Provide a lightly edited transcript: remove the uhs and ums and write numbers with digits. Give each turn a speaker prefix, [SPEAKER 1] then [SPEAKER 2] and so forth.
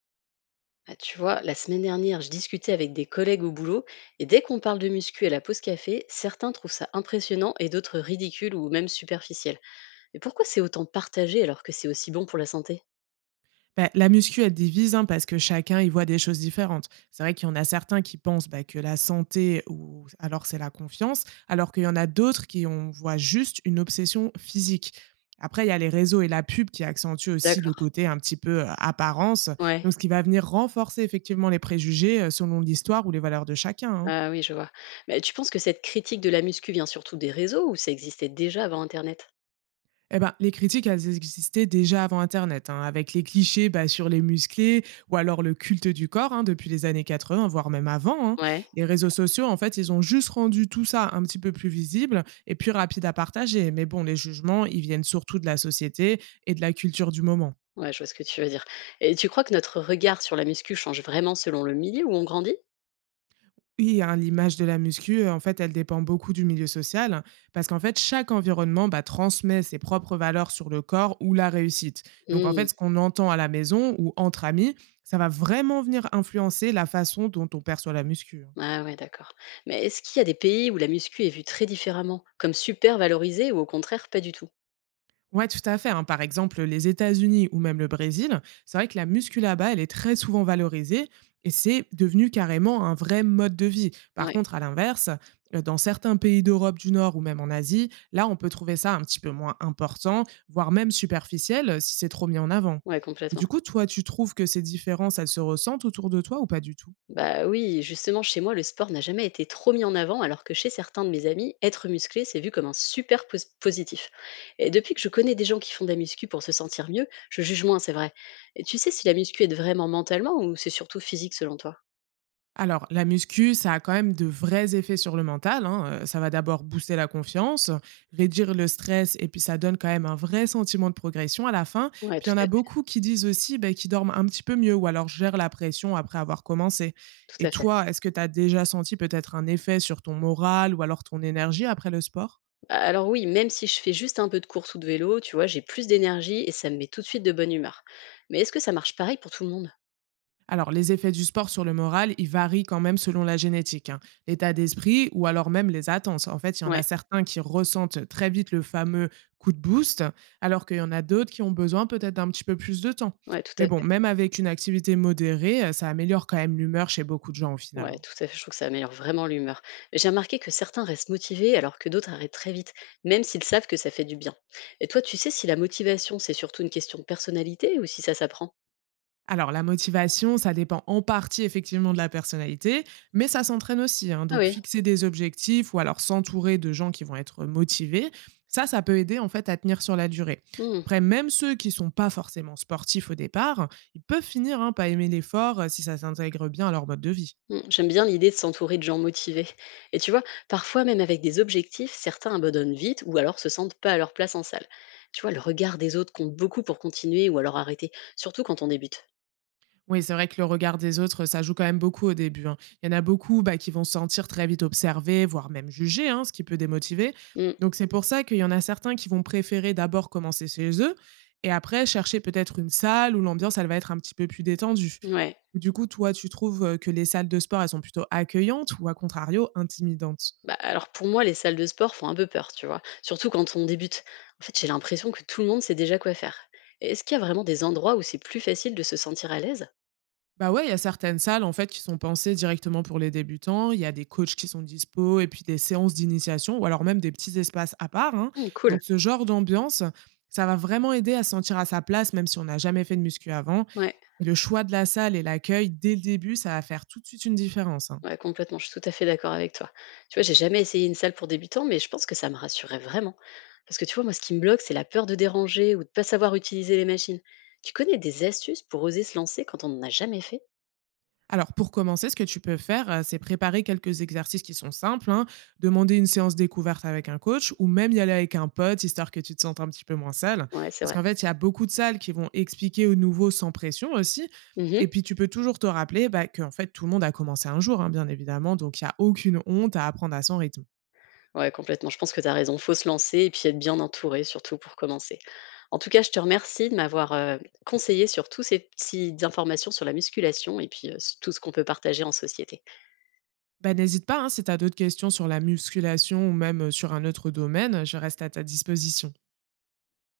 [SPEAKER 1] Ah, tu vois, la semaine dernière, je discutais avec des collègues au boulot, et dès qu'on parle de muscu à la pause café, certains trouvent ça impressionnant et d'autres ridicule ou même superficiel. Mais pourquoi c'est autant partagé alors que c'est aussi bon pour la santé?
[SPEAKER 2] Bah, la muscu, elle divise, hein, parce que chacun y voit des choses différentes. C'est vrai qu'il y en a certains qui pensent bah, que la santé, ou alors c'est la confiance, alors qu'il y en a d'autres qui on voit juste une obsession physique. Après, il y a les réseaux et la pub qui accentuent aussi le
[SPEAKER 1] D'accord.
[SPEAKER 2] côté un petit peu apparence,
[SPEAKER 1] Ouais.
[SPEAKER 2] donc ce qui va venir renforcer effectivement les préjugés selon l'histoire ou les valeurs de chacun, hein.
[SPEAKER 1] Ah oui, je vois. Mais tu penses que cette critique de la muscu vient surtout des réseaux ou ça existait déjà avant Internet?
[SPEAKER 2] Eh ben, les critiques, elles existaient déjà avant Internet, hein, avec les clichés bah, sur les musclés ou alors le culte du corps hein, depuis les années 80, voire même avant, hein.
[SPEAKER 1] Ouais.
[SPEAKER 2] Les réseaux sociaux, en fait, ils ont juste rendu tout ça un petit peu plus visible et plus rapide à partager. Mais bon, les jugements, ils viennent surtout de la société et de la culture du moment.
[SPEAKER 1] Ouais, je vois ce que tu veux dire. Et tu crois que notre regard sur la muscu change vraiment selon le milieu où on grandit?
[SPEAKER 2] Oui, hein, l'image de la muscu, en fait, elle dépend beaucoup du milieu social, hein, parce qu'en fait, chaque environnement, bah, transmet ses propres valeurs sur le corps ou la réussite. Donc en fait, ce qu'on entend à la maison ou entre amis, ça va vraiment venir influencer la façon dont on perçoit la muscu, hein.
[SPEAKER 1] Ah ouais, d'accord. Mais est-ce qu'il y a des pays où la muscu est vue très différemment, comme super valorisée ou au contraire pas du tout?
[SPEAKER 2] Ouais, tout à fait, hein. Par exemple, les États-Unis ou même le Brésil, c'est vrai que la musculaba, elle est très souvent valorisée et c'est devenu carrément un vrai mode de vie. Par
[SPEAKER 1] Ouais,
[SPEAKER 2] contre, à l'inverse, dans certains pays d'Europe du Nord ou même en Asie, là, on peut trouver ça un petit peu moins important, voire même superficiel si c'est trop mis en avant.
[SPEAKER 1] ouais,
[SPEAKER 2] Et
[SPEAKER 1] complètement.
[SPEAKER 2] du coup, toi, tu trouves que ces différences, elles se ressentent autour de toi ou pas du tout?
[SPEAKER 1] Bah oui, justement, chez moi, le sport n'a jamais été trop mis en avant, alors que chez certains de mes amis, être musclé, c'est vu comme un super positif. Et depuis que je connais des gens qui font de la muscu pour se sentir mieux, je juge moins, c'est vrai. Et tu sais si la muscu aide vraiment mentalement ou c'est surtout physique selon toi?
[SPEAKER 2] Alors, la muscu, ça a quand même de vrais effets sur le mental, hein. Ça va d'abord booster la confiance, réduire le stress, et puis ça donne quand même un vrai sentiment de progression à la fin.
[SPEAKER 1] Ouais,
[SPEAKER 2] Puis
[SPEAKER 1] tout
[SPEAKER 2] il y en
[SPEAKER 1] à
[SPEAKER 2] a
[SPEAKER 1] fait,
[SPEAKER 2] beaucoup qui disent aussi ben, qu'ils dorment un petit peu mieux ou alors gèrent la pression après avoir commencé.
[SPEAKER 1] tout
[SPEAKER 2] Et
[SPEAKER 1] à fait.
[SPEAKER 2] toi, est-ce que tu as déjà senti peut-être un effet sur ton moral ou alors ton énergie après le sport?
[SPEAKER 1] Alors oui, même si je fais juste un peu de course ou de vélo, tu vois, j'ai plus d'énergie et ça me met tout de suite de bonne humeur. Mais est-ce que ça marche pareil pour tout le monde?
[SPEAKER 2] Alors, les effets du sport sur le moral, ils varient quand même selon la génétique, hein, l'état d'esprit ou alors même les attentes. En fait, il y en a
[SPEAKER 1] Ouais,
[SPEAKER 2] certains qui ressentent très vite le fameux coup de boost, alors qu'il y en a d'autres qui ont besoin peut-être d'un petit peu plus de temps.
[SPEAKER 1] ouais, tout
[SPEAKER 2] Mais
[SPEAKER 1] à
[SPEAKER 2] bon,
[SPEAKER 1] fait.
[SPEAKER 2] même avec une activité modérée, ça améliore quand même l'humeur chez beaucoup de gens au final,
[SPEAKER 1] Ouais,
[SPEAKER 2] hein.
[SPEAKER 1] tout à fait. Je trouve que ça améliore vraiment l'humeur. J'ai remarqué que certains restent motivés alors que d'autres arrêtent très vite, même s'ils savent que ça fait du bien. Et toi, tu sais si la motivation, c'est surtout une question de personnalité ou si ça s'apprend?
[SPEAKER 2] Alors, la motivation, ça dépend en partie effectivement de la personnalité, mais ça s'entraîne aussi, hein.
[SPEAKER 1] Ah
[SPEAKER 2] Donc,
[SPEAKER 1] oui.
[SPEAKER 2] fixer des objectifs ou alors s'entourer de gens qui vont être motivés, ça peut aider en fait à tenir sur la durée. Après, même ceux qui sont pas forcément sportifs au départ, ils peuvent finir hein, par aimer l'effort si ça s'intègre bien à leur mode de vie.
[SPEAKER 1] Mmh, j'aime bien l'idée de s'entourer de gens motivés. Et tu vois, parfois même avec des objectifs, certains abandonnent vite ou alors se sentent pas à leur place en salle. Tu vois, le regard des autres compte beaucoup pour continuer ou alors arrêter, surtout quand on débute.
[SPEAKER 2] Oui, c'est vrai que le regard des autres, ça joue quand même beaucoup au début, hein. Il y en a beaucoup, bah, qui vont se sentir très vite observés, voire même jugés, hein, ce qui peut démotiver.
[SPEAKER 1] Mmh,
[SPEAKER 2] Donc c'est pour ça qu'il y en a certains qui vont préférer d'abord commencer chez eux et après chercher peut-être une salle où l'ambiance, elle va être un petit peu plus détendue.
[SPEAKER 1] ouais.
[SPEAKER 2] Du coup, toi, tu trouves que les salles de sport, elles sont plutôt accueillantes ou à contrario intimidantes?
[SPEAKER 1] Bah, alors pour moi, les salles de sport font un peu peur, tu vois, surtout quand on débute. En fait, j'ai l'impression que tout le monde sait déjà quoi faire. Est-ce qu'il y a vraiment des endroits où c'est plus facile de se sentir à l'aise?
[SPEAKER 2] Bah, ouais, il y a certaines salles, en fait, qui sont pensées directement pour les débutants. Il y a des coachs qui sont dispo et puis des séances d'initiation ou alors même des petits espaces à part, hein.
[SPEAKER 1] Mmh, cool.
[SPEAKER 2] Donc ce genre d'ambiance, ça va vraiment aider à se sentir à sa place même si on n'a jamais fait de muscu avant.
[SPEAKER 1] Ouais.
[SPEAKER 2] Et le choix de la salle et l'accueil dès le début, ça va faire tout de suite une différence, hein.
[SPEAKER 1] Ouais, complètement, je suis tout à fait d'accord avec toi. Tu vois, j'ai jamais essayé une salle pour débutants, mais je pense que ça me rassurerait vraiment. Parce que tu vois, moi, ce qui me bloque, c'est la peur de déranger ou de pas savoir utiliser les machines. Tu connais des astuces pour oser se lancer quand on n'en a jamais fait?
[SPEAKER 2] Alors, pour commencer, ce que tu peux faire, c'est préparer quelques exercices qui sont simples, hein. Demander une séance découverte avec un coach ou même y aller avec un pote, histoire que tu te sentes un petit peu moins seul.
[SPEAKER 1] Ouais, c'est
[SPEAKER 2] Parce
[SPEAKER 1] vrai.
[SPEAKER 2] qu'en fait, il y a beaucoup de salles qui vont expliquer aux nouveaux sans pression aussi
[SPEAKER 1] Mhm.
[SPEAKER 2] et puis, tu peux toujours te rappeler, bah, qu'en fait, tout le monde a commencé un jour, hein, bien évidemment, donc il y a aucune honte à apprendre à son rythme.
[SPEAKER 1] Ouais, complètement. Je pense que tu as raison. Faut se lancer et puis être bien entouré, surtout pour commencer. En tout cas, je te remercie de m'avoir conseillé sur toutes ces petites informations sur la musculation et puis tout ce qu'on peut partager en société.
[SPEAKER 2] Bah, n'hésite pas, hein, si tu as d'autres questions sur la musculation ou même, sur un autre domaine, je reste à ta disposition.